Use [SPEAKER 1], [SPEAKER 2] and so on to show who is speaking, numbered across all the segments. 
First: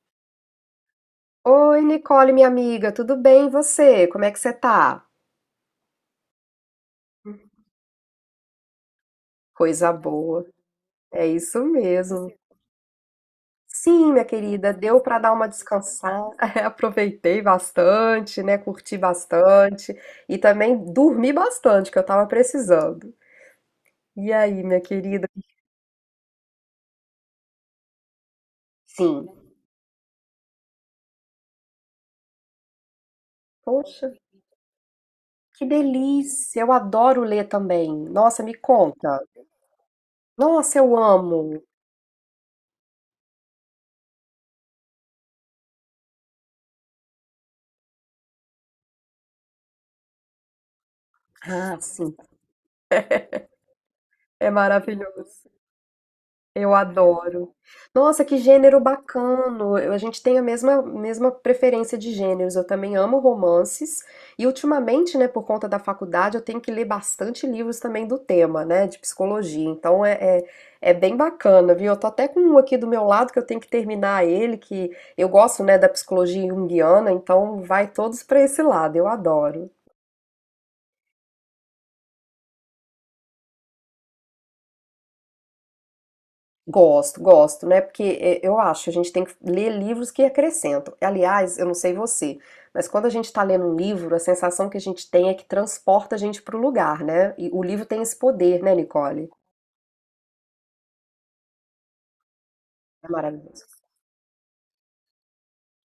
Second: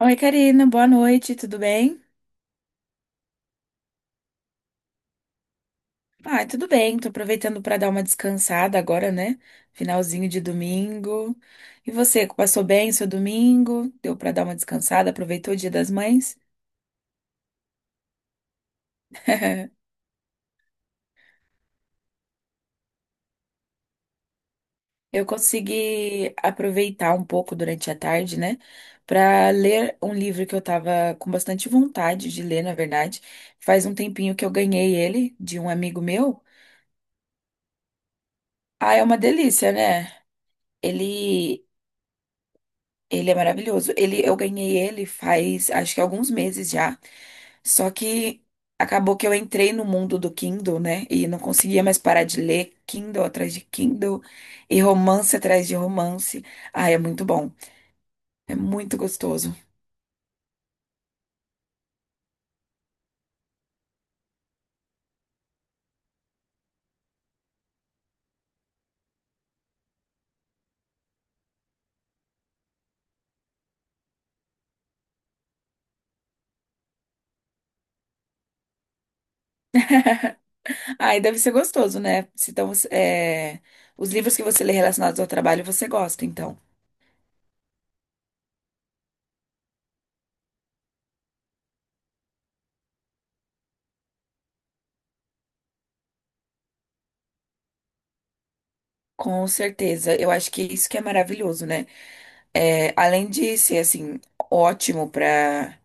[SPEAKER 1] Oi, Karina, boa noite, tudo
[SPEAKER 2] Oi,
[SPEAKER 1] bem?
[SPEAKER 2] Nicole, minha amiga, tudo bem? E você? Como é que você tá?
[SPEAKER 1] Ah, tudo bem, tô aproveitando para dar uma descansada agora, né?
[SPEAKER 2] Coisa
[SPEAKER 1] Finalzinho de
[SPEAKER 2] boa, é
[SPEAKER 1] domingo.
[SPEAKER 2] isso
[SPEAKER 1] E você,
[SPEAKER 2] mesmo.
[SPEAKER 1] passou bem o seu domingo?
[SPEAKER 2] Sim,
[SPEAKER 1] Deu
[SPEAKER 2] minha
[SPEAKER 1] para dar uma
[SPEAKER 2] querida, deu
[SPEAKER 1] descansada?
[SPEAKER 2] para dar uma
[SPEAKER 1] Aproveitou o Dia das
[SPEAKER 2] descansada.
[SPEAKER 1] Mães?
[SPEAKER 2] Aproveitei bastante, né? Curti bastante e também dormi bastante, que eu tava precisando. E aí, minha
[SPEAKER 1] Eu
[SPEAKER 2] querida?
[SPEAKER 1] consegui aproveitar um pouco durante a tarde, né,
[SPEAKER 2] Sim.
[SPEAKER 1] para ler um livro que eu tava com bastante vontade de ler, na verdade. Faz um
[SPEAKER 2] Poxa,
[SPEAKER 1] tempinho que eu ganhei ele de
[SPEAKER 2] que
[SPEAKER 1] um amigo meu.
[SPEAKER 2] delícia! Eu adoro ler também. Nossa, me
[SPEAKER 1] Ah, é uma
[SPEAKER 2] conta.
[SPEAKER 1] delícia, né?
[SPEAKER 2] Nossa, eu amo.
[SPEAKER 1] Ele Ele é maravilhoso. Ele, eu ganhei ele faz, acho que alguns meses já. Só que acabou que eu entrei no mundo do Kindle, né? E não
[SPEAKER 2] Ah,
[SPEAKER 1] conseguia mais
[SPEAKER 2] sim.
[SPEAKER 1] parar de ler Kindle atrás de Kindle
[SPEAKER 2] É
[SPEAKER 1] e romance
[SPEAKER 2] maravilhoso.
[SPEAKER 1] atrás de romance.
[SPEAKER 2] Eu
[SPEAKER 1] Ai, é muito bom.
[SPEAKER 2] adoro. Nossa, que
[SPEAKER 1] É
[SPEAKER 2] gênero
[SPEAKER 1] muito gostoso.
[SPEAKER 2] bacano. A gente tem a mesma preferência de gêneros. Eu também amo romances. E ultimamente, né, por conta da faculdade, eu tenho que ler bastante livros também do tema, né, de psicologia. Então é, é bem bacana, viu? Eu tô até com um aqui do meu lado que eu tenho que terminar ele, que eu gosto, né, da psicologia junguiana, então vai todos para esse lado. Eu adoro.
[SPEAKER 1] Ai, deve ser gostoso, né? Se Então, os livros que você lê relacionados ao trabalho, você gosta, então.
[SPEAKER 2] Gosto, gosto, né? Eu acho, a gente tem que ler livros que acrescentam. Aliás, eu não sei você, mas quando a gente está lendo um livro, a sensação que a gente tem é que transporta a gente para o lugar, né? E o livro tem esse poder, né, Nicole?
[SPEAKER 1] Com certeza, eu acho que isso que é maravilhoso, né? É,
[SPEAKER 2] É
[SPEAKER 1] além de
[SPEAKER 2] maravilhoso.
[SPEAKER 1] ser assim ótimo para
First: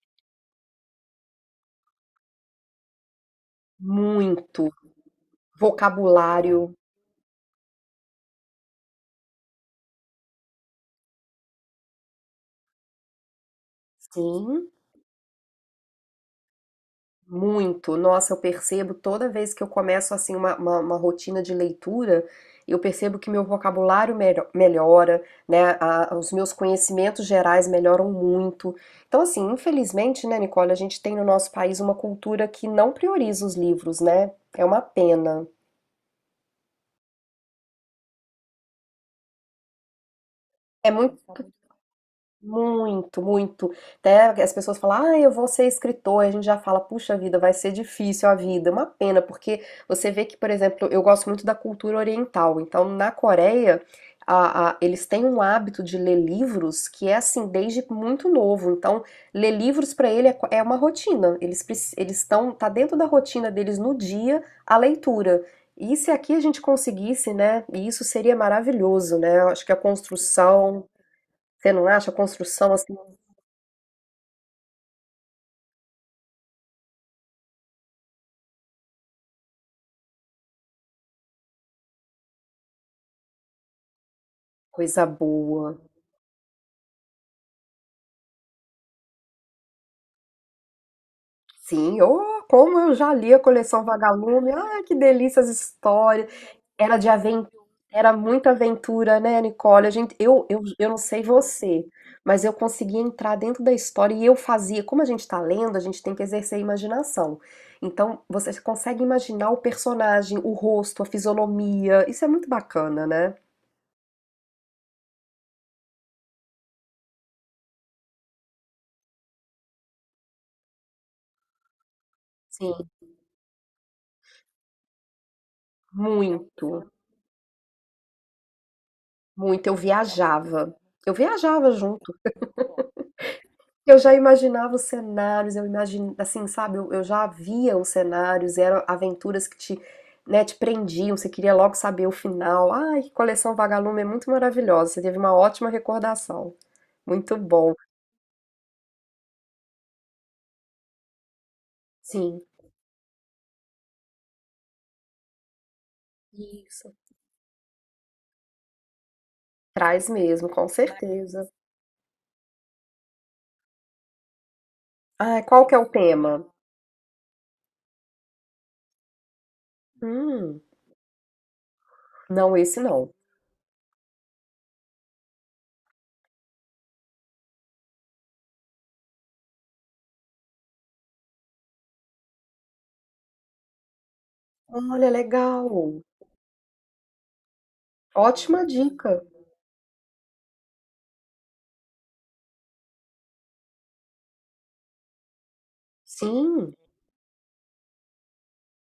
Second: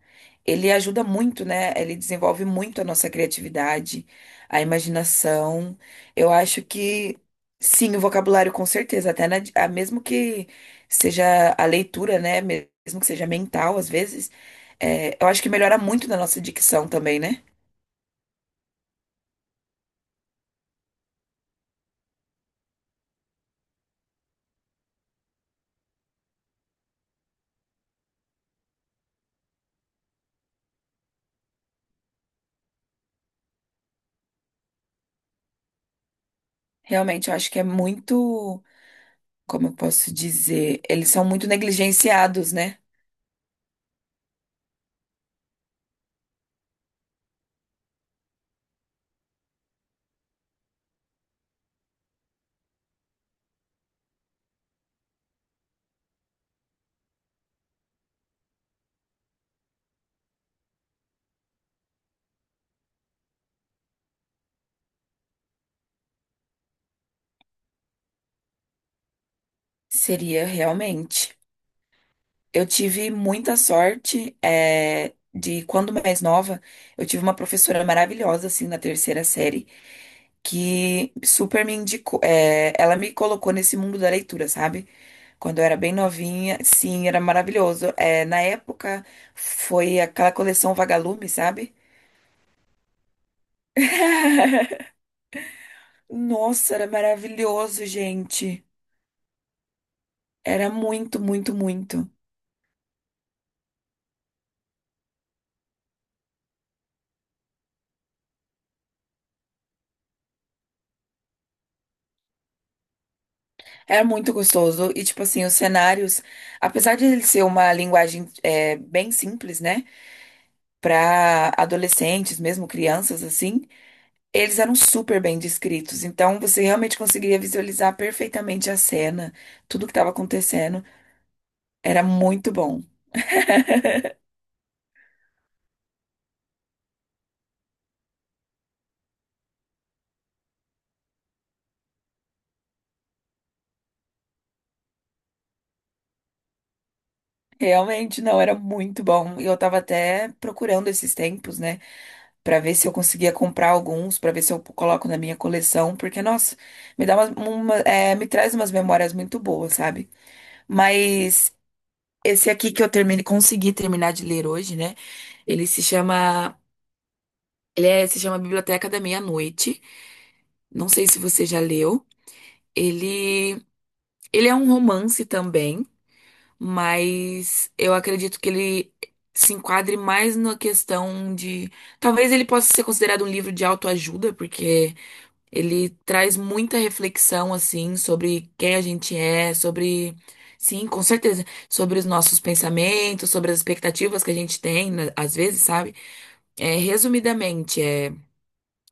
[SPEAKER 1] ele ajuda muito, né? Ele desenvolve muito a nossa criatividade, a
[SPEAKER 2] Muito.
[SPEAKER 1] imaginação. Eu acho
[SPEAKER 2] Vocabulário,
[SPEAKER 1] que sim, o vocabulário com certeza, até mesmo que seja a leitura, né? Mesmo que seja mental, às vezes,
[SPEAKER 2] sim.
[SPEAKER 1] eu acho que melhora muito na nossa dicção também, né?
[SPEAKER 2] Muito, nossa, eu percebo toda vez que eu começo assim uma rotina de leitura, eu percebo que meu vocabulário melhora, né? Os meus conhecimentos gerais melhoram muito. Então, assim, infelizmente, né, Nicole, a gente tem no nosso país uma cultura que não prioriza os livros, né? É uma pena.
[SPEAKER 1] Realmente, eu acho que é muito, como eu posso dizer,
[SPEAKER 2] É
[SPEAKER 1] eles
[SPEAKER 2] muito.
[SPEAKER 1] são muito negligenciados, né?
[SPEAKER 2] Muito, muito. Até as pessoas falam, ah, eu vou ser escritor. E a gente já fala, puxa vida, vai ser difícil a vida. Uma pena, porque você vê que, por exemplo, eu gosto muito da cultura oriental. Então, na Coreia, eles têm um hábito de ler livros que é assim, desde muito novo. Então, ler livros para ele é, é uma rotina. Eles estão, tá dentro da rotina deles no dia a leitura. E se aqui a gente conseguisse, né? Isso seria maravilhoso, né? Eu acho que a
[SPEAKER 1] Seria
[SPEAKER 2] construção.
[SPEAKER 1] realmente.
[SPEAKER 2] Você não acha? A
[SPEAKER 1] Eu
[SPEAKER 2] construção, assim,
[SPEAKER 1] tive muita sorte, de quando mais nova, eu tive uma professora maravilhosa, assim, na terceira série, que super me indicou, ela me colocou nesse mundo da leitura, sabe?
[SPEAKER 2] coisa
[SPEAKER 1] Quando eu era
[SPEAKER 2] boa.
[SPEAKER 1] bem novinha, sim, era maravilhoso. É, na época, foi aquela coleção Vagalume, sabe?
[SPEAKER 2] Sim, oh, como eu já li a coleção Vagalume. Ah, que delícia as histórias.
[SPEAKER 1] Nossa, era
[SPEAKER 2] Era de aventura,
[SPEAKER 1] maravilhoso,
[SPEAKER 2] era muita
[SPEAKER 1] gente.
[SPEAKER 2] aventura, né, Nicole? A gente,
[SPEAKER 1] Era
[SPEAKER 2] eu não
[SPEAKER 1] muito,
[SPEAKER 2] sei
[SPEAKER 1] muito,
[SPEAKER 2] você,
[SPEAKER 1] muito.
[SPEAKER 2] mas eu conseguia entrar dentro da história e eu fazia. Como a gente está lendo, a gente tem que exercer a imaginação. Então, você consegue imaginar o personagem, o rosto, a fisionomia. Isso é muito bacana, né?
[SPEAKER 1] Era muito gostoso. E, tipo assim, os cenários, apesar de ele ser uma linguagem bem simples, né? Pra adolescentes, mesmo
[SPEAKER 2] Sim,
[SPEAKER 1] crianças, assim, eles eram super bem descritos. Então, você
[SPEAKER 2] muito,
[SPEAKER 1] realmente conseguiria visualizar perfeitamente a cena,
[SPEAKER 2] muito. Eu
[SPEAKER 1] tudo que estava
[SPEAKER 2] viajava.
[SPEAKER 1] acontecendo.
[SPEAKER 2] Eu viajava
[SPEAKER 1] Era
[SPEAKER 2] junto.
[SPEAKER 1] muito bom.
[SPEAKER 2] Eu já imaginava os cenários, eu imagin assim, sabe, eu já via os cenários, eram aventuras que te, né, te prendiam, você queria logo saber o final. Ai, que coleção Vagalume é muito maravilhosa, você teve uma ótima recordação. Muito bom.
[SPEAKER 1] Realmente, não, era muito bom. E eu tava até procurando esses tempos, né?
[SPEAKER 2] Sim,
[SPEAKER 1] Pra ver se eu conseguia comprar alguns, pra ver se eu coloco na minha coleção. Porque, nossa,
[SPEAKER 2] isso.
[SPEAKER 1] me dá me traz umas memórias muito boas,
[SPEAKER 2] Traz
[SPEAKER 1] sabe?
[SPEAKER 2] mesmo, com certeza.
[SPEAKER 1] Mas esse aqui que eu terminei, consegui terminar de ler hoje, né?
[SPEAKER 2] Ah,
[SPEAKER 1] Ele
[SPEAKER 2] qual que é
[SPEAKER 1] se
[SPEAKER 2] o tema?
[SPEAKER 1] chama, se chama Biblioteca da Meia-Noite.
[SPEAKER 2] Hum,
[SPEAKER 1] Não sei se você já leu.
[SPEAKER 2] não, esse não.
[SPEAKER 1] Ele, ele é um romance também, mas eu acredito que ele se enquadre mais na questão de, talvez ele possa ser considerado um livro de autoajuda, porque
[SPEAKER 2] Olha,
[SPEAKER 1] ele
[SPEAKER 2] legal.
[SPEAKER 1] traz muita reflexão, assim, sobre
[SPEAKER 2] Ótima
[SPEAKER 1] quem a gente
[SPEAKER 2] dica.
[SPEAKER 1] é, sobre. Sim, com certeza. Sobre os nossos pensamentos, sobre as expectativas que a gente tem, né, às vezes, sabe?
[SPEAKER 2] Sim.
[SPEAKER 1] Resumidamente,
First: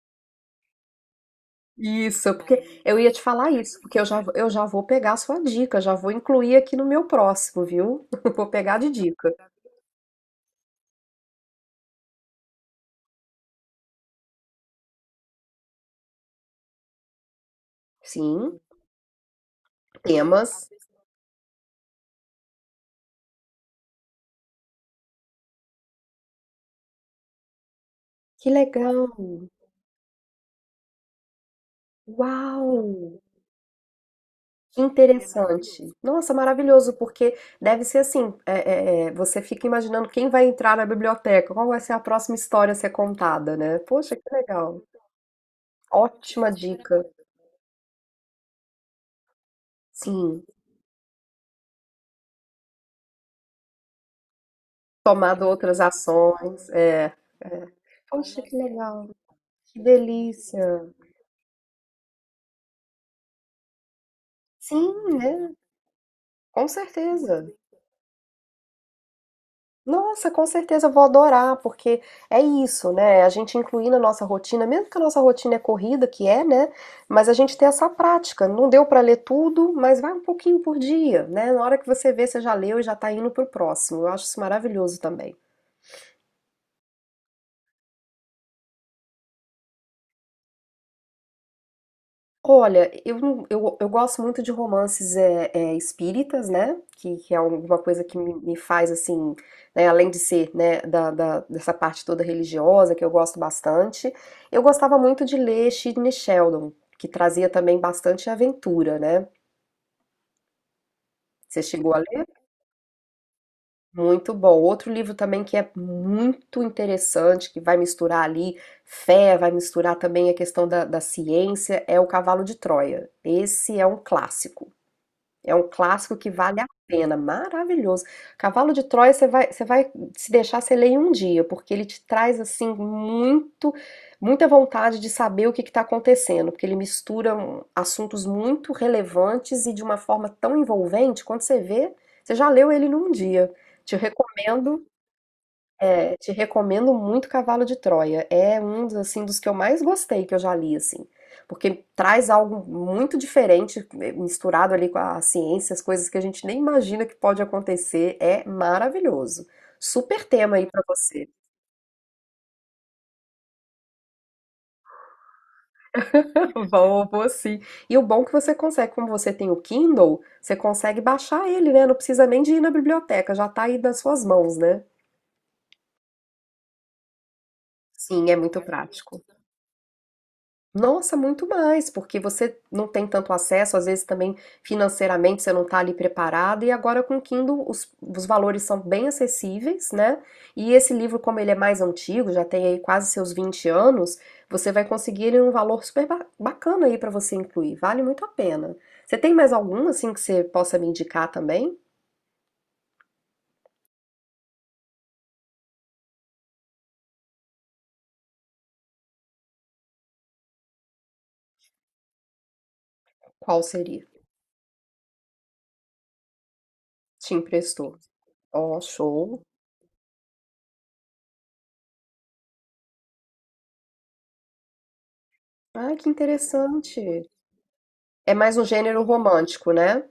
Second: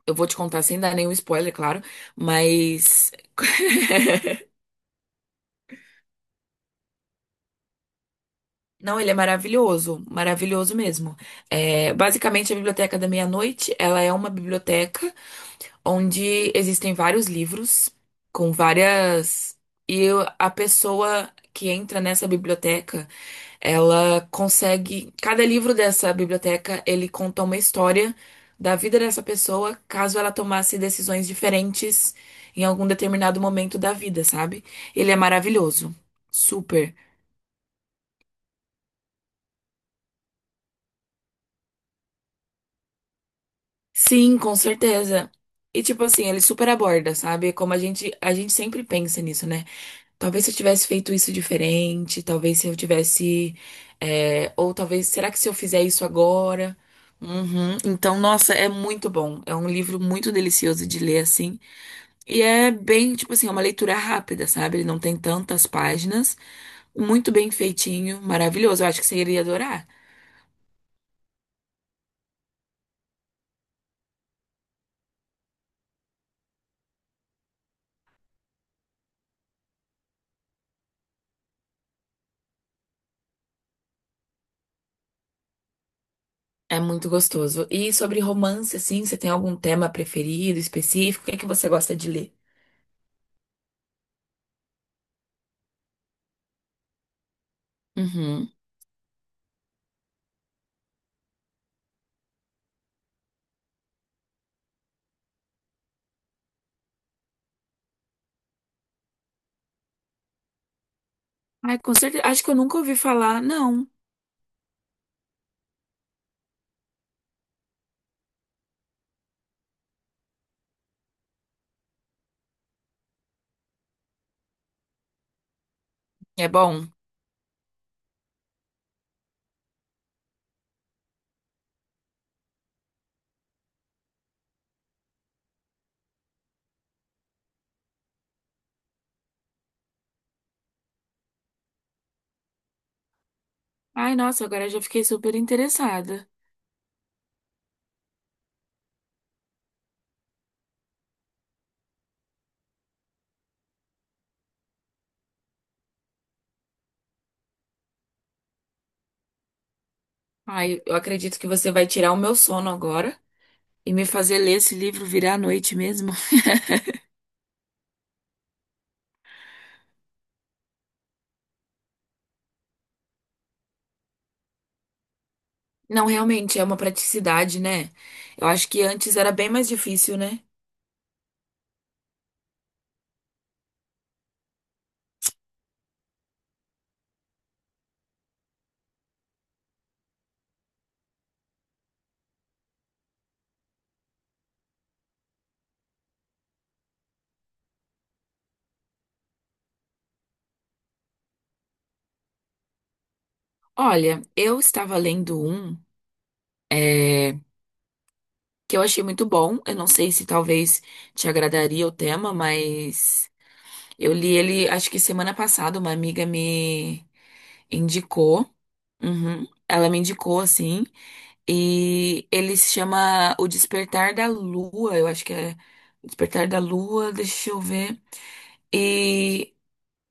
[SPEAKER 1] eu vou te contar sem dar nenhum spoiler, claro,
[SPEAKER 2] Isso, porque eu
[SPEAKER 1] mas.
[SPEAKER 2] ia te falar isso, porque eu já vou pegar a sua dica, já vou incluir aqui no meu próximo, viu? Vou pegar de
[SPEAKER 1] Não, ele é
[SPEAKER 2] dica.
[SPEAKER 1] maravilhoso, maravilhoso mesmo. É, basicamente, a Biblioteca da Meia-Noite, ela é uma biblioteca onde existem vários livros com
[SPEAKER 2] Sim,
[SPEAKER 1] várias. A
[SPEAKER 2] temas.
[SPEAKER 1] pessoa que entra nessa biblioteca. Ela consegue, cada livro dessa biblioteca, ele conta uma história
[SPEAKER 2] Que
[SPEAKER 1] da
[SPEAKER 2] legal!
[SPEAKER 1] vida dessa pessoa, caso ela tomasse decisões diferentes em
[SPEAKER 2] Uau!
[SPEAKER 1] algum determinado momento da vida, sabe?
[SPEAKER 2] Que
[SPEAKER 1] Ele é
[SPEAKER 2] interessante!
[SPEAKER 1] maravilhoso.
[SPEAKER 2] Nossa, maravilhoso,
[SPEAKER 1] Super.
[SPEAKER 2] porque deve ser assim: você fica imaginando quem vai entrar na biblioteca, qual vai ser a próxima história a ser contada, né? Poxa, que
[SPEAKER 1] Sim, com
[SPEAKER 2] legal!
[SPEAKER 1] certeza. E tipo assim, ele
[SPEAKER 2] Ótima
[SPEAKER 1] super
[SPEAKER 2] dica.
[SPEAKER 1] aborda, sabe? Como a gente sempre pensa nisso, né?
[SPEAKER 2] Sim,
[SPEAKER 1] Talvez se eu tivesse feito isso diferente, talvez se eu tivesse. Ou talvez, será que
[SPEAKER 2] tomado
[SPEAKER 1] se eu
[SPEAKER 2] outras
[SPEAKER 1] fizer isso
[SPEAKER 2] ações.
[SPEAKER 1] agora?
[SPEAKER 2] É.
[SPEAKER 1] Uhum. Então,
[SPEAKER 2] Poxa,
[SPEAKER 1] nossa,
[SPEAKER 2] que
[SPEAKER 1] é muito
[SPEAKER 2] legal!
[SPEAKER 1] bom. É um
[SPEAKER 2] Que
[SPEAKER 1] livro muito
[SPEAKER 2] delícia.
[SPEAKER 1] delicioso de ler, assim. E é bem, tipo assim, é uma leitura rápida, sabe? Ele
[SPEAKER 2] Sim,
[SPEAKER 1] não tem
[SPEAKER 2] né?
[SPEAKER 1] tantas páginas.
[SPEAKER 2] Com
[SPEAKER 1] Muito
[SPEAKER 2] certeza.
[SPEAKER 1] bem feitinho, maravilhoso. Eu acho que você iria adorar.
[SPEAKER 2] Nossa, com certeza eu vou adorar, porque é isso, né? A gente incluir na nossa rotina, mesmo que a nossa rotina é corrida, que é, né? Mas a gente tem essa prática. Não deu para ler tudo, mas vai um pouquinho por dia, né? Na hora que você vê, você já leu e já tá indo pro próximo. Eu acho isso maravilhoso também.
[SPEAKER 1] É muito gostoso. E sobre romance, assim, você tem algum tema preferido, específico? O que é que você gosta de ler?
[SPEAKER 2] Olha, eu, não- eu gosto muito de romances é, espíritas, né? Que é alguma coisa que
[SPEAKER 1] Uhum.
[SPEAKER 2] me faz assim, né? Além de ser, né, dessa parte toda religiosa, que eu gosto bastante. Eu gostava muito de ler Sidney Sheldon, que trazia também bastante aventura, né? Você
[SPEAKER 1] Ai,
[SPEAKER 2] chegou
[SPEAKER 1] com
[SPEAKER 2] a ler?
[SPEAKER 1] certeza. Acho que eu nunca ouvi falar, não.
[SPEAKER 2] Muito bom. Outro livro também que é muito interessante, que vai misturar ali fé, vai misturar também a questão da, da ciência, é O Cavalo de Troia. Esse é um clássico. É um clássico que
[SPEAKER 1] É
[SPEAKER 2] vale a
[SPEAKER 1] bom.
[SPEAKER 2] pena, maravilhoso. Cavalo de Troia você vai se deixar você lê em um dia, porque ele te traz assim muito muita vontade de saber o que está acontecendo, porque ele mistura assuntos muito relevantes e de uma forma tão envolvente, quando você vê, você já leu ele num dia. Te
[SPEAKER 1] Ai, nossa, agora eu já
[SPEAKER 2] recomendo
[SPEAKER 1] fiquei super interessada.
[SPEAKER 2] te recomendo muito Cavalo de Troia. É um dos, assim, dos que eu mais gostei que eu já li, assim. Porque traz algo muito diferente, misturado ali com a ciência, as coisas que a gente nem imagina que pode acontecer. É maravilhoso. Super tema aí pra
[SPEAKER 1] Ai, eu
[SPEAKER 2] você.
[SPEAKER 1] acredito que você vai tirar o meu sono agora e me fazer ler esse livro virar a noite mesmo.
[SPEAKER 2] Vou, vou sim. E o bom é que você consegue, como você tem o Kindle, você consegue baixar ele, né? Não precisa nem de ir na biblioteca, já tá aí nas suas mãos, né?
[SPEAKER 1] Não, realmente é uma praticidade, né?
[SPEAKER 2] Sim, é
[SPEAKER 1] Eu
[SPEAKER 2] muito
[SPEAKER 1] acho que antes
[SPEAKER 2] prático.
[SPEAKER 1] era bem mais difícil, né?
[SPEAKER 2] Nossa, muito mais, porque você não tem tanto acesso, às vezes também financeiramente você não está ali preparado, e agora com o Kindle os valores são bem acessíveis, né? E esse livro, como ele é mais antigo, já tem aí quase seus 20 anos, você vai conseguir ele num valor super bacana aí para você incluir, vale muito a pena. Você tem mais algum assim que você possa me indicar também?
[SPEAKER 1] Olha, eu estava lendo um, é, que eu achei muito bom. Eu não sei se talvez te agradaria o tema, mas
[SPEAKER 2] Qual seria?
[SPEAKER 1] eu li ele, acho que semana passada, uma amiga me
[SPEAKER 2] Te emprestou?
[SPEAKER 1] indicou.
[SPEAKER 2] Ó, show.
[SPEAKER 1] Uhum. Ela me indicou, assim. E ele se chama O Despertar da Lua, eu acho que é
[SPEAKER 2] Ah,
[SPEAKER 1] O
[SPEAKER 2] que
[SPEAKER 1] Despertar da Lua,
[SPEAKER 2] interessante.
[SPEAKER 1] deixa eu ver.
[SPEAKER 2] É mais um gênero
[SPEAKER 1] E
[SPEAKER 2] romântico, né?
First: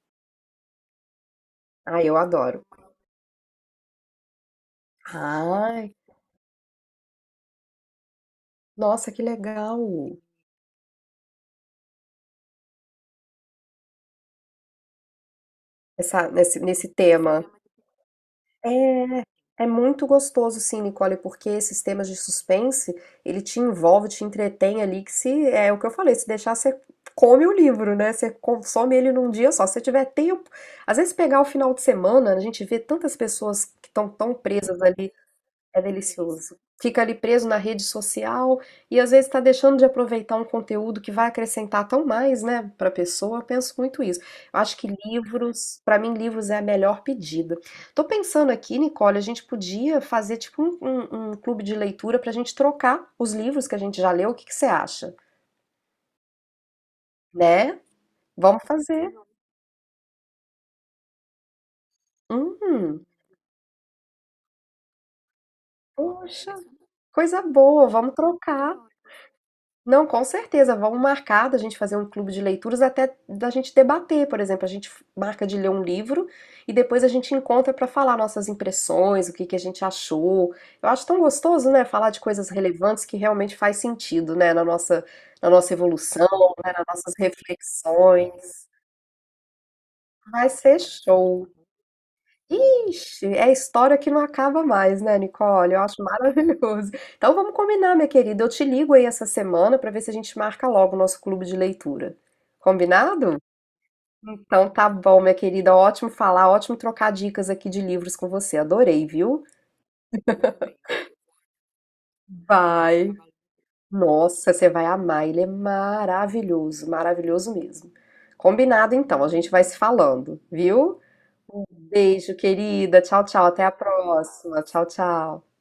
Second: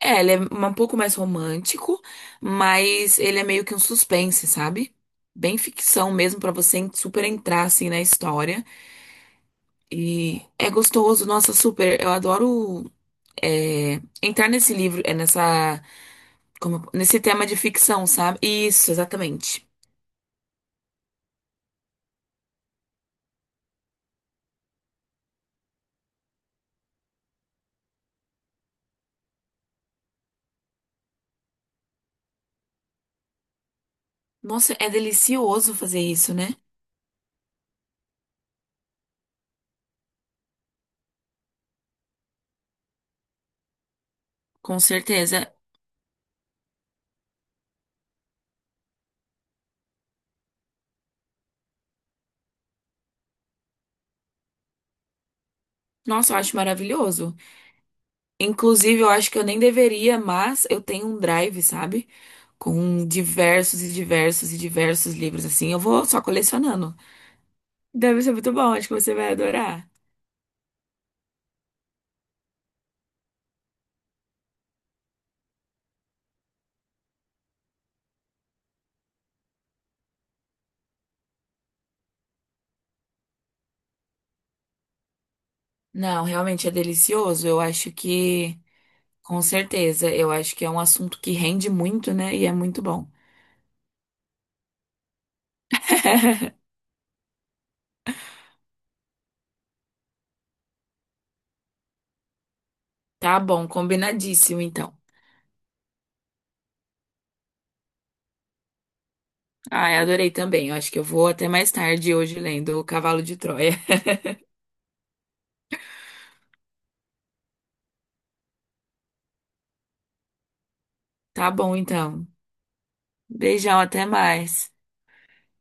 [SPEAKER 1] é, ele é um pouco mais
[SPEAKER 2] Ah,
[SPEAKER 1] romântico,
[SPEAKER 2] eu adoro.
[SPEAKER 1] mas ele é meio que um suspense, sabe? Bem
[SPEAKER 2] Ai,
[SPEAKER 1] ficção mesmo pra você super entrar assim na história.
[SPEAKER 2] nossa, que legal.
[SPEAKER 1] E é gostoso, nossa, super. Eu adoro entrar nesse livro,
[SPEAKER 2] Essa, nesse, nesse
[SPEAKER 1] nesse
[SPEAKER 2] tema.
[SPEAKER 1] tema de ficção, sabe? Isso,
[SPEAKER 2] É, É
[SPEAKER 1] exatamente.
[SPEAKER 2] muito gostoso, sim, Nicole, porque esses temas de suspense, ele te envolve, te entretém ali, que se, é o que eu falei, se deixar, você come o livro, né? Você consome ele num dia só, se você tiver tempo. Às vezes pegar o final de semana, a gente vê tantas pessoas que estão tão
[SPEAKER 1] Nossa,
[SPEAKER 2] presas
[SPEAKER 1] é
[SPEAKER 2] ali.
[SPEAKER 1] delicioso
[SPEAKER 2] É
[SPEAKER 1] fazer isso, né?
[SPEAKER 2] delicioso. Fica ali preso na rede social e às vezes está deixando de aproveitar um conteúdo que vai acrescentar tão mais, né, para a pessoa. Eu penso muito isso. Eu acho
[SPEAKER 1] Com
[SPEAKER 2] que
[SPEAKER 1] certeza.
[SPEAKER 2] livros, para mim, livros é a melhor pedida. Tô pensando aqui, Nicole, a gente podia fazer tipo um clube de leitura para a gente trocar os livros que a gente já leu. O que que você acha?
[SPEAKER 1] Nossa, eu acho maravilhoso.
[SPEAKER 2] Né? Vamos
[SPEAKER 1] Inclusive, eu
[SPEAKER 2] fazer.
[SPEAKER 1] acho que eu nem deveria, mas eu tenho um drive, sabe?
[SPEAKER 2] Hum,
[SPEAKER 1] Com diversos e diversos e diversos livros, assim. Eu vou só
[SPEAKER 2] poxa,
[SPEAKER 1] colecionando.
[SPEAKER 2] coisa boa. Vamos
[SPEAKER 1] Deve ser muito bom,
[SPEAKER 2] trocar.
[SPEAKER 1] acho que você vai adorar.
[SPEAKER 2] Não, com certeza. Vamos marcar da gente fazer um clube de leituras, até da gente debater, por exemplo, a gente marca de ler um livro e depois a gente encontra para falar nossas impressões, o que que a gente achou. Eu acho tão gostoso, né, falar de coisas relevantes que realmente faz sentido, né, na nossa
[SPEAKER 1] Não,
[SPEAKER 2] evolução,
[SPEAKER 1] realmente é
[SPEAKER 2] né, nas nossas
[SPEAKER 1] delicioso. Eu acho que,
[SPEAKER 2] reflexões.
[SPEAKER 1] com certeza, eu
[SPEAKER 2] Vai
[SPEAKER 1] acho que é
[SPEAKER 2] ser
[SPEAKER 1] um assunto que
[SPEAKER 2] show.
[SPEAKER 1] rende muito, né? E é muito bom.
[SPEAKER 2] Ixi, é história que não acaba mais, né, Nicole? Eu acho maravilhoso. Então vamos combinar, minha querida. Eu te ligo aí essa semana para ver se a gente marca logo o nosso clube de leitura. Combinado?
[SPEAKER 1] Tá bom, combinadíssimo,
[SPEAKER 2] Então tá
[SPEAKER 1] então.
[SPEAKER 2] bom, minha querida. Ótimo falar, ótimo trocar dicas aqui de livros com você. Adorei, viu?
[SPEAKER 1] Ah, eu adorei também. Eu acho que eu vou até mais tarde hoje lendo O
[SPEAKER 2] Vai.
[SPEAKER 1] Cavalo de Troia.
[SPEAKER 2] Nossa, você vai amar. Ele é maravilhoso, maravilhoso mesmo. Combinado então, a gente vai se falando, viu?
[SPEAKER 1] Tá bom, então.
[SPEAKER 2] Beijo, querida. Tchau, tchau. Até a
[SPEAKER 1] Beijão, até
[SPEAKER 2] próxima.
[SPEAKER 1] mais.
[SPEAKER 2] Tchau, tchau.